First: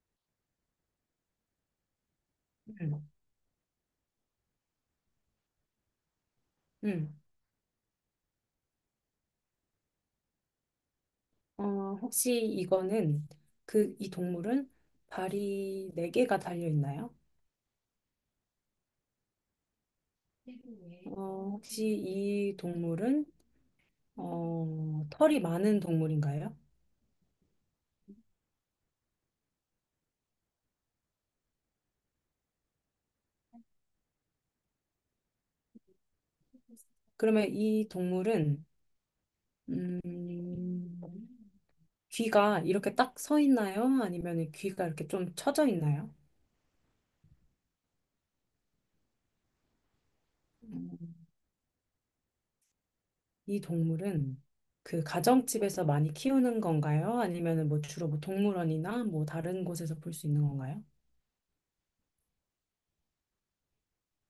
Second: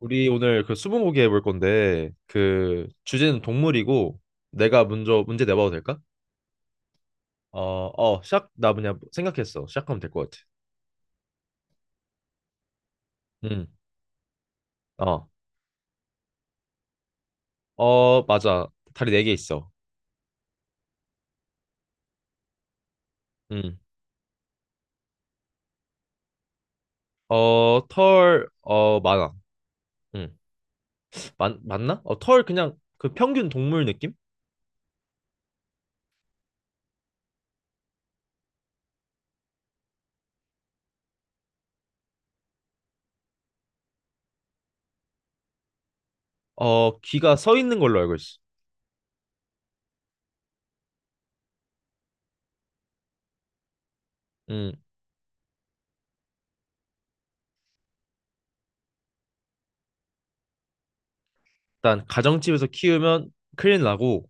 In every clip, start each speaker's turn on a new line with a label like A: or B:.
A: 우리 오늘 그 스무고개 해볼 건데 그
B: 음,
A: 주제는 동물이고, 내가 먼저 문제 내봐도 될까?
B: 음.
A: 어, 시작 나 그냥 생각했어. 시작하면 될 것 같아.
B: 혹시 이거는
A: 응.
B: 이 동물은
A: 어.
B: 발이 네개가 달려 있나요?
A: 어, 맞아. 다리 네 개 있어.
B: 네. 혹시 이 동물은
A: 응.
B: 털이 많은 동물인가요?
A: 어, 털, 어, 많아. 응. 맞나? 어, 털 그냥 그 평균 동물 느낌?
B: 그러면 이 동물은 음, 귀가 이렇게 딱 서 있나요? 아니면 귀가 이렇게 좀 처져 있나요?
A: 어, 귀가 서 있는 걸로 알고 있어.
B: 음, 이 동물은
A: 응.
B: 그 가정집에서 많이 키우는 건가요? 아니면 뭐 주로 뭐 동물원이나 뭐 다른 곳에서 볼 수 있는 건가요?
A: 일단 가정집에서 키우면 큰일 나고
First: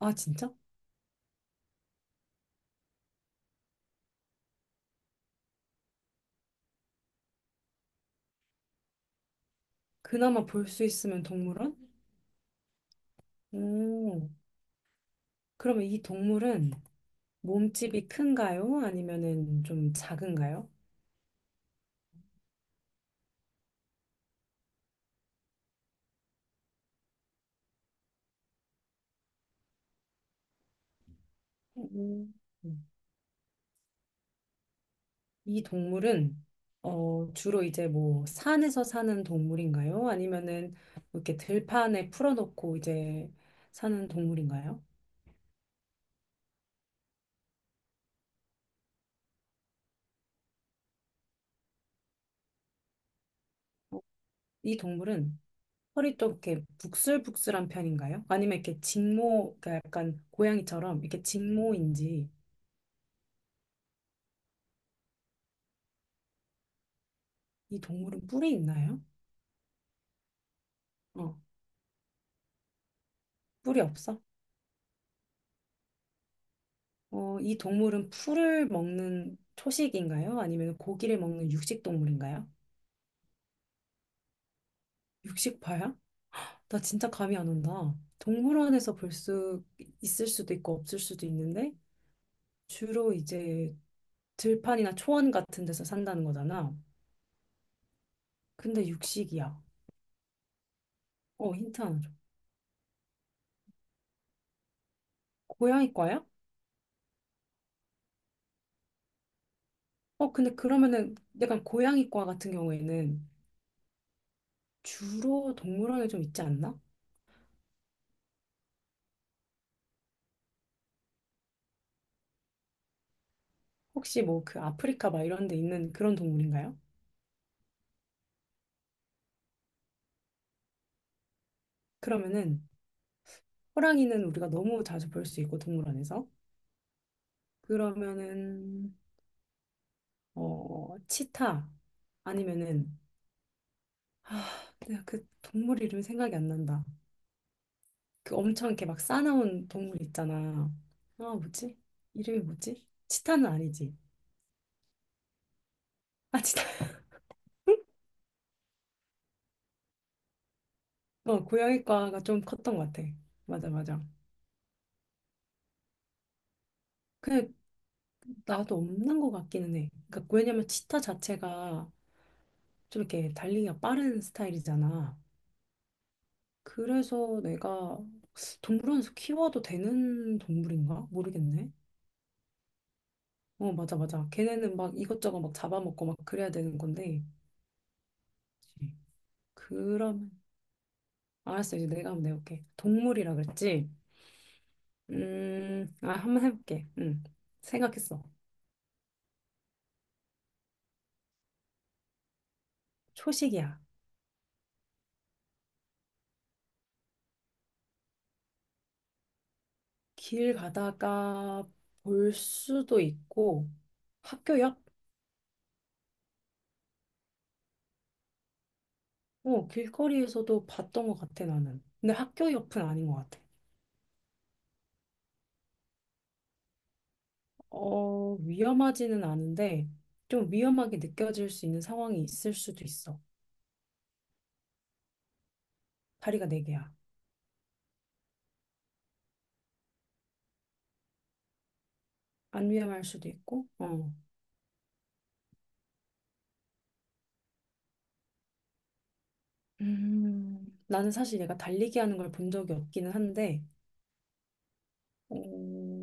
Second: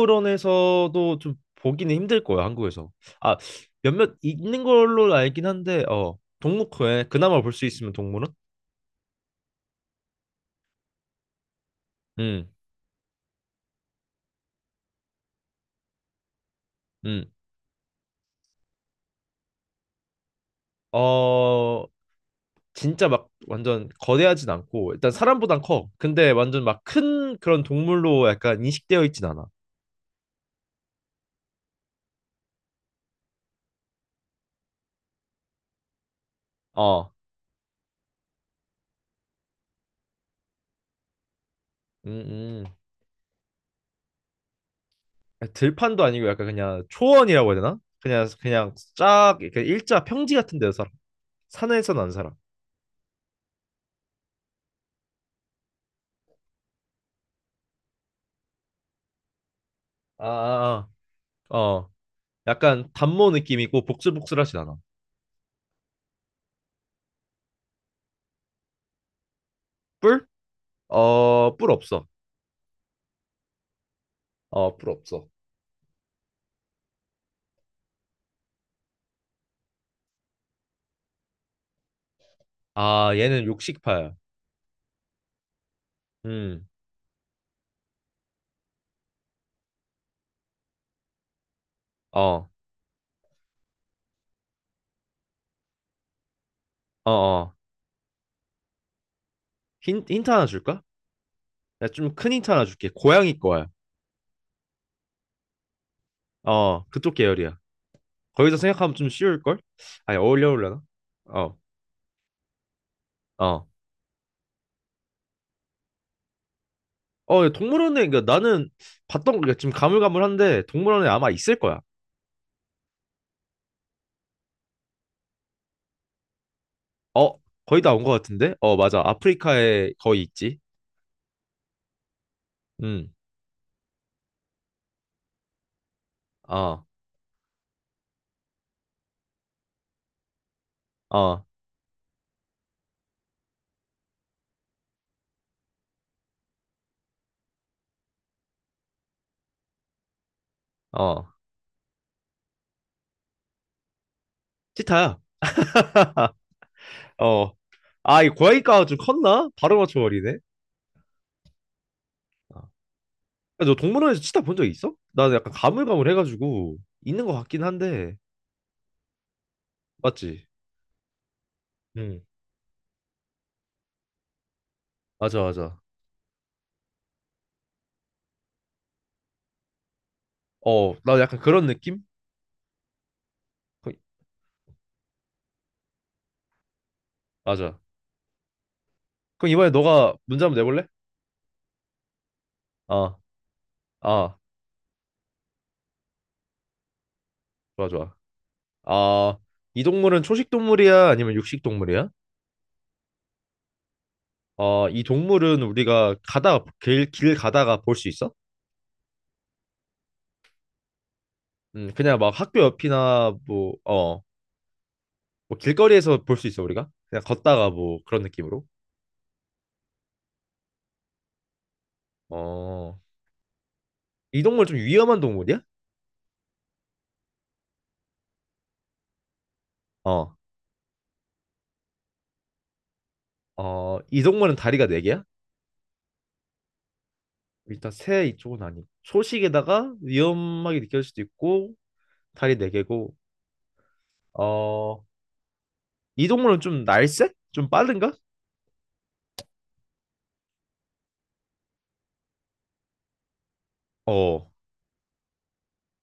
B: 아, 진짜?
A: 좀 보기는 힘들 거예요, 한국에서. 아, 몇몇 있는 걸로 알긴 한데 어, 동물원에 그나마 볼 수 있으면 동물원?
B: 그나마 볼 수 있으면 동물원?
A: 음.
B: 오, 그러면 이 동물은
A: 음.
B: 몸집이 큰가요? 아니면은 좀 작은가요?
A: 어, 진짜 막 완전 거대하진 않고 일단 사람보단 커. 근데 완전 막 큰 그런 동물로 약간 인식되어 있진 않아.
B: 오, 이 동물은
A: 어.
B: 주로 이제 뭐 산에서 사는 동물인가요? 아니면은 뭐 이렇게 들판에
A: 음,
B: 풀어놓고 이제 사는 동물인가요?
A: 들판도 아니고 약간 그냥 초원이라고 해야 되나? 그냥 쫙 이렇게 일자 평지 같은 데서 살아. 산에서는 안 살아.
B: 어, 이 동물은 허리 좀 이렇게 북슬북슬한 편인가요? 아니면 이렇게 직모, 그러니까 약간
A: 아, 아,
B: 고양이처럼 이렇게
A: 아. 어,
B: 직모인지.
A: 약간 단모 느낌이고 복슬복슬하진 않아.
B: 이 동물은 뿔이 있나요?
A: 뿔?
B: 어,
A: 어, 뿔 없어.
B: 뿔이 없어?
A: 어, 뿔 없어.
B: 이 동물은 풀을 먹는 초식인가요? 아니면 고기를 먹는 육식 동물인가요?
A: 아, 얘는 육식파야.
B: 육식파야?
A: 음,
B: 나 진짜 감이 안 온다. 동물원에서 볼 수 있을 수도 있고 없을 수도 있는데
A: 어,
B: 주로 이제 들판이나 초원 같은 데서 산다는 거잖아.
A: 어, 어.
B: 근데 육식이야.
A: 힌트 하나 줄까?
B: 어, 힌트
A: 야,
B: 하나 줘.
A: 좀 큰 힌트 하나 줄게. 고양이 거야.
B: 고양이과야?
A: 어, 그쪽 계열이야. 거기서 생각하면 좀 쉬울걸? 아니,
B: 어, 근데
A: 어울려나?
B: 그러면은
A: 어,
B: 약간 고양이과 같은 경우에는
A: 어.
B: 주로 동물원에 좀 있지 않나?
A: 어, 동물원에, 그러니까 나는 봤던 거, 그러니까 지금 가물가물한데 동물원에 아마 있을 거야.
B: 혹시 뭐 그 아프리카 막 이런 데 있는 그런 동물인가요?
A: 어, 거의 다 온 거 같은데? 어, 맞아. 아프리카에 거의 있지.
B: 그러면은
A: 음,
B: 호랑이는 우리가 너무 자주 볼 수 있고 동물원에서.
A: 어,
B: 그러면은
A: 어.
B: 치타 아니면은, 아 내가 그 동물 이름이 생각이 안 난다. 그 엄청 이렇게 막 싸나운 동물 있잖아. 아
A: 어,
B: 뭐지. 이름이 뭐지. 치타는 아니지.
A: 치타야.
B: 아 치타.
A: 어, 아, 이 고양이과가 좀 컸나? 바로 맞춰버리네.
B: 어 고양이과가 좀
A: 어.
B: 컸던 것 같아.
A: 야,
B: 맞아
A: 너
B: 맞아.
A: 동물원에서 치타 본 적 있어? 나는 약간 가물가물해가지고 있는 것
B: 근데
A: 같긴 한데,
B: 나도 없는 것 같기는 해. 그러니까
A: 맞지?
B: 왜냐면 치타 자체가
A: 응,
B: 좀 이렇게 달리기가 빠른 스타일이잖아.
A: 맞아, 맞아.
B: 그래서 내가 동물원에서 키워도 되는
A: 어,
B: 동물인가?
A: 나 약간 그런
B: 모르겠네.
A: 느낌?
B: 어,
A: 그-
B: 맞아, 맞아. 걔네는 막 이것저것 막 잡아먹고 막 그래야 되는 건데.
A: 맞아.
B: 그치.
A: 그럼 이번에 너가
B: 그럼,
A: 문제 한번 내볼래?
B: 알았어. 이제 내가 한번 내볼게.
A: 아,
B: 동물이라 그랬지?
A: 아,
B: 아, 한번 해볼게. 응.
A: 좋아, 좋아.
B: 생각했어.
A: 아, 이 동물은 초식 동물이야? 아니면 육식 동물이야?
B: 초식이야.
A: 어, 이 동물은 우리가 가다가 길 가다가 볼 수 있어?
B: 길 가다가
A: 그냥
B: 볼
A: 막 학교
B: 수도
A: 옆이나
B: 있고,
A: 뭐, 어,
B: 학교 옆?
A: 뭐 길거리에서 볼 수 있어 우리가? 그냥 걷다가 뭐 그런 느낌으로?
B: 어, 길거리에서도 봤던 것 같아, 나는. 근데 학교 옆은
A: 어.
B: 아닌 것 같아.
A: 이 동물 좀 위험한 동물이야?
B: 어, 위험하지는 않은데
A: 어.
B: 좀 위험하게 느껴질 수 있는 상황이 있을 수도 있어.
A: 어, 이 동물은 다리가 네 개야?
B: 다리가 네 개야.
A: 일단 새 이쪽은 아니. 초식에다가 위험하게 느껴질 수도 있고 다리 네
B: 안 위험할
A: 개고.
B: 수도 있고. 어.
A: 어. 이 동물은 좀 날쌔? 좀 빠른가?
B: 나는 사실 얘가 달리기 하는 걸 본 적이 없기는 한데
A: 어.
B: 어,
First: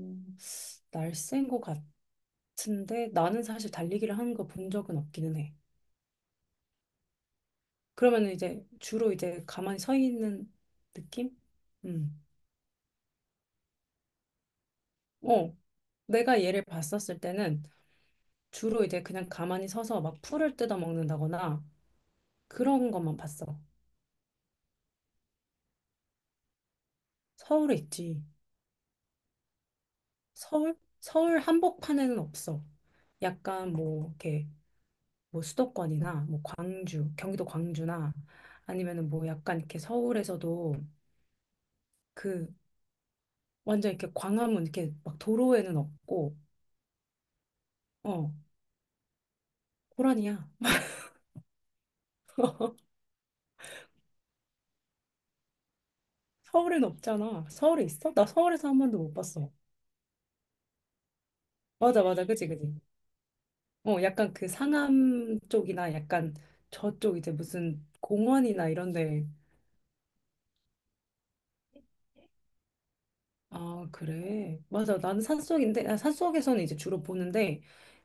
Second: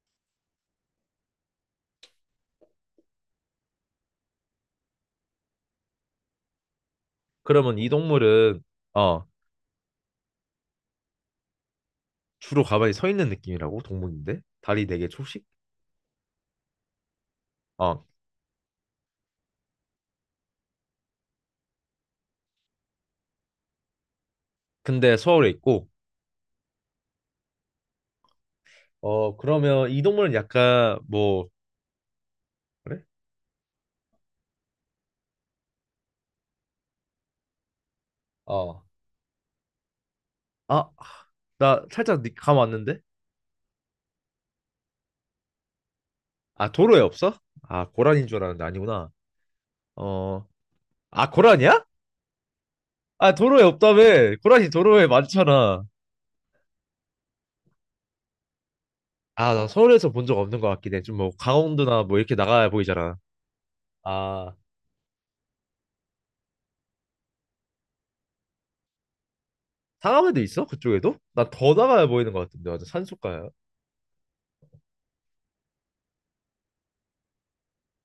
B: 날쌘 것 같은데 나는 사실 달리기를 하는 거 본 적은 없기는 해.
A: 그러면 이
B: 그러면 은
A: 동물은
B: 이제 주로
A: 어,
B: 이제 가만히 서 있는 느낌? 음.
A: 주로 가만히 서 있는 느낌이라고 동물인데 다리 네 개 초식?
B: 어. 내가 얘를 봤었을 때는
A: 어.
B: 주로 이제 그냥 가만히 서서 막 풀을 뜯어 먹는다거나 그런 것만 봤어.
A: 근데 서울에 있고
B: 서울에 있지.
A: 어, 그러면 이 동물은
B: 서울?
A: 약간
B: 서울
A: 뭐
B: 한복판에는 없어.
A: 그래?
B: 약간 뭐 이렇게 뭐 수도권이나 뭐 광주, 경기도 광주나
A: 어.
B: 아니면은 뭐 약간 이렇게 서울에서도,
A: 아, 나 살짝
B: 그
A: 감 왔는데?
B: 완전 이렇게 광화문 이렇게 막 도로에는 없고.
A: 아, 도로에 없어? 아, 고란인
B: 어
A: 줄 알았는데 아니구나.
B: 고라니야.
A: 어, 아, 고란이야? 아, 도로에 없다며. 고란이 도로에 많잖아.
B: 서울엔 없잖아. 서울에 있어? 나 서울에서 한 번도 못 봤어.
A: 아, 나 서울에서 본 적 없는 것 같긴 해. 좀 뭐, 강원도나
B: 맞아
A: 뭐,
B: 맞아
A: 이렇게
B: 그지
A: 나가야
B: 그지.
A: 보이잖아.
B: 어 약간 그
A: 아,
B: 상암 쪽이나 약간 저쪽 이제 무슨 공원이나 이런 데.
A: 상암에도 있어? 그쪽에도? 나 더 나가야 보이는 것 같은데. 완전 산속가야.
B: 아, 그래. 맞아. 나는 산속인데, 아, 산속에서는 이제 주로 보는데,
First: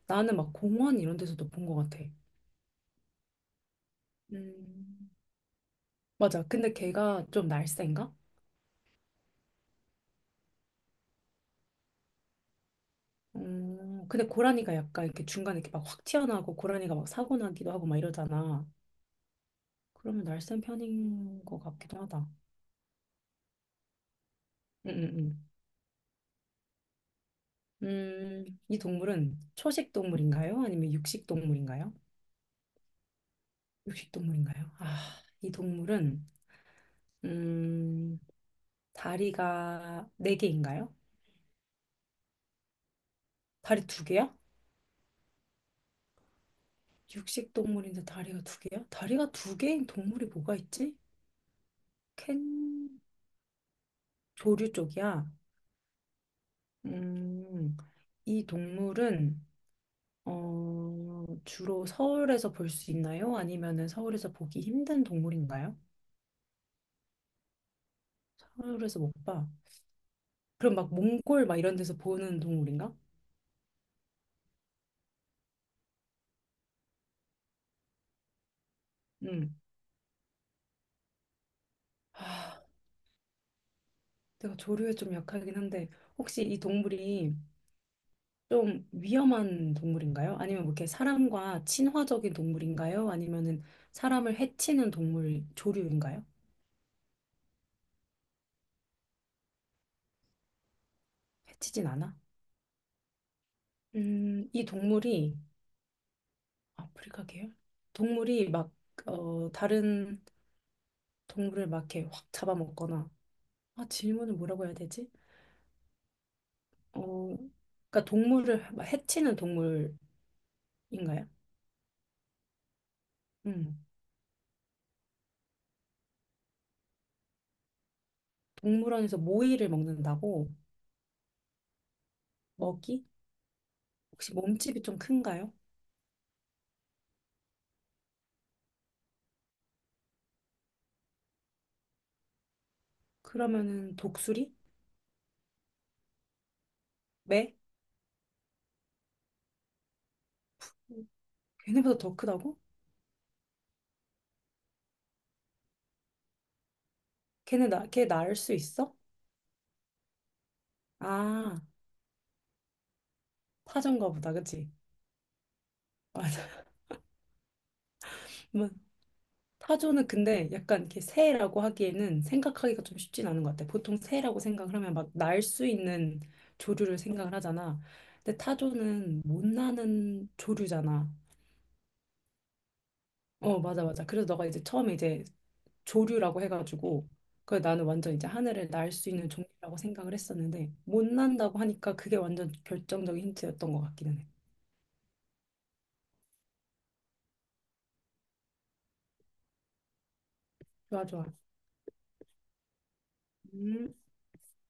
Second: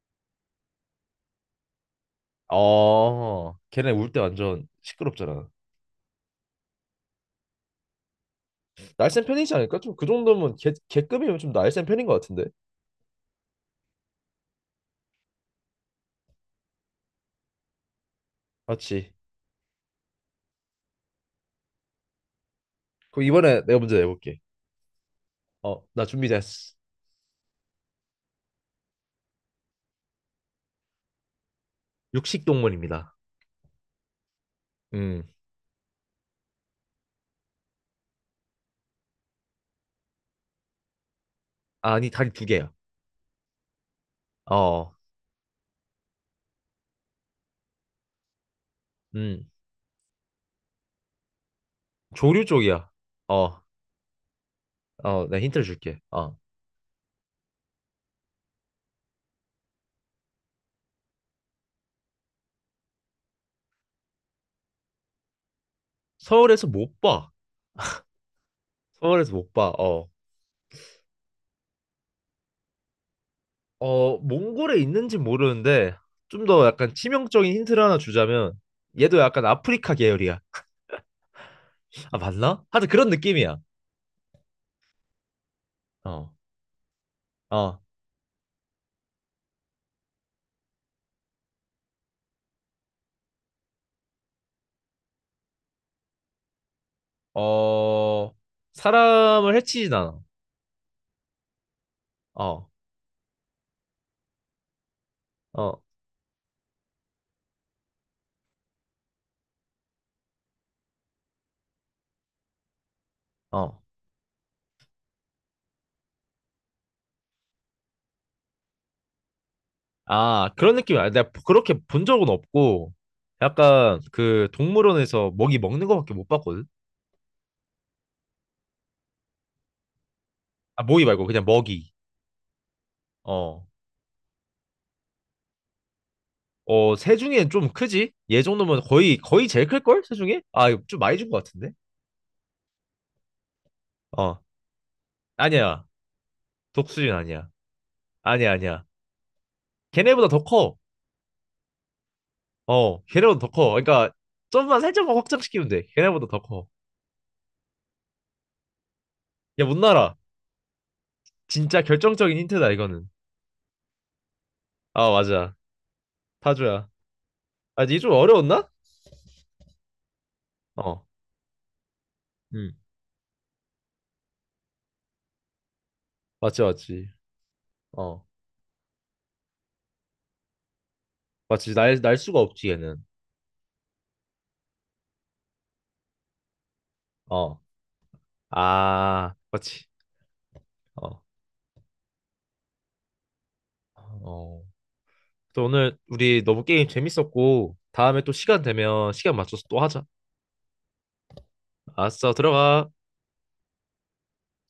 B: 나는 막 공원 이런 데서도 본 것 같아.
A: 어, 걔네 울 때 완전
B: 음,
A: 시끄럽잖아.
B: 맞아. 근데 걔가 좀 날쌘가?
A: 날쌘 편이지 않을까? 좀 그 정도면 개급이면 좀 날쌘 편인 것 같은데.
B: 근데 고라니가 약간 이렇게 중간에 이렇게 막 확 튀어나오고 고라니가 막 사고 나기도 하고 막 이러잖아.
A: 맞지?
B: 그러면 날쌘 편인 것 같기도 하다.
A: 그럼 이번에 내가 문제 내볼게.
B: 응, 응,
A: 어, 나 준비됐어.
B: 응. 이 동물은 초식 동물인가요? 아니면 육식 동물인가요?
A: 육식동물입니다.
B: 육식 동물인가요? 아,
A: 음.
B: 이 동물은 음, 다리가 네 개인가요?
A: 아니, 다리 두 개야.
B: 다리 두 개야?
A: 어,
B: 육식 동물인데 다리가 두 개야? 다리가
A: 음,
B: 두 개인 동물이 뭐가 있지? 캥.
A: 조류 쪽이야. 어,
B: 조류
A: 어,
B: 쪽이야.
A: 나 힌트를 줄게. 어,
B: 음, 이 동물은 주로 서울에서 볼 수 있나요? 아니면은 서울에서 보기 힘든 동물인가요?
A: 서울에서 못 봐.
B: 서울에서 못
A: 서울에서
B: 봐.
A: 못 봐. 어,
B: 그럼 막 몽골 막 이런 데서 보는 동물인가?
A: 어, 몽골에 있는지 모르는데 좀 더 약간 치명적인 힌트를 하나 주자면 얘도 약간
B: 음.
A: 아프리카 계열이야. 아, 맞나?
B: 아,
A: 하여튼 그런 느낌이야.
B: 내가 조류에 좀 약하긴 한데
A: 어,
B: 혹시 이 동물이
A: 어,
B: 좀 위험한 동물인가요? 아니면 뭐 이렇게 사람과 친화적인 동물인가요? 아니면은 사람을 해치는 동물 조류인가요?
A: 어, 사람을 해치진 않아.
B: 해치진 않아?
A: 어,
B: 이 동물이
A: 어,
B: 아프리카 계열? 동물이 막 다른 동물을 막 이렇게 확 잡아먹거나.
A: 어.
B: 아, 질문을 뭐라고 해야 되지? 어, 그러니까 동물을 막 해치는 동물인가요?
A: 아, 그런 느낌이야. 내가 그렇게 본 적은 없고
B: 음,
A: 약간 그 동물원에서 먹이 먹는 거밖에 못 봤거든.
B: 동물원에서 모이를 먹는다고.
A: 아, 모이 말고 그냥 먹이.
B: 먹이?
A: 어.
B: 혹시 몸집이 좀 큰가요?
A: 어, 새 중엔 좀 크지? 얘 정도면 거의 제일 클 걸? 새 중에? 아, 이거 좀 많이 준 것 같은데.
B: 그러면은
A: 어.
B: 독수리?
A: 아니야. 독수리는 아니야.
B: 매?
A: 아니야, 아니야. 걔네보다 더 커.
B: 걔네보다 더 크다고?
A: 어. 걔네보다 더 커. 그러니까 좀만 살짝만 확장시키면 돼. 걔네보다 더 커.
B: 걔네 나, 걔 낳을 수 있어?
A: 야, 못 날아.
B: 아,
A: 진짜 결정적인 힌트다 이거는.
B: 타조인가 보다, 그치?
A: 아, 맞아.
B: 맞아.
A: 타조야. 아, 이게 좀
B: 뭐,
A: 어려웠나?
B: 타조는 근데 약간 이렇게
A: 어.
B: 새라고 하기에는
A: 음.
B: 생각하기가 좀 쉽진 않은 것 같아. 보통 새라고 생각을 하면 막 날 수 있는
A: 맞지,
B: 조류를
A: 맞지.
B: 생각을 하잖아.
A: 어.
B: 근데 타조는 못 나는 조류잖아.
A: 맞지. 날 수가 없지 얘는.
B: 어, 맞아, 맞아. 그래서 너가 이제 처음에 이제 조류라고 해가지고, 그
A: 어.
B: 나는 완전 이제 하늘을 날 수 있는
A: 아,
B: 종류라고
A: 맞지.
B: 생각을 했었는데, 못
A: 어.
B: 난다고 하니까 그게 완전 결정적인 힌트였던 것 같기는 해.
A: 어. 또 오늘 우리 너무 게임 재밌었고 다음에 또 시간 되면 시간 맞춰서 또 하자.
B: 좋아, 좋아.
A: 알았어, 들어가.
B: 음.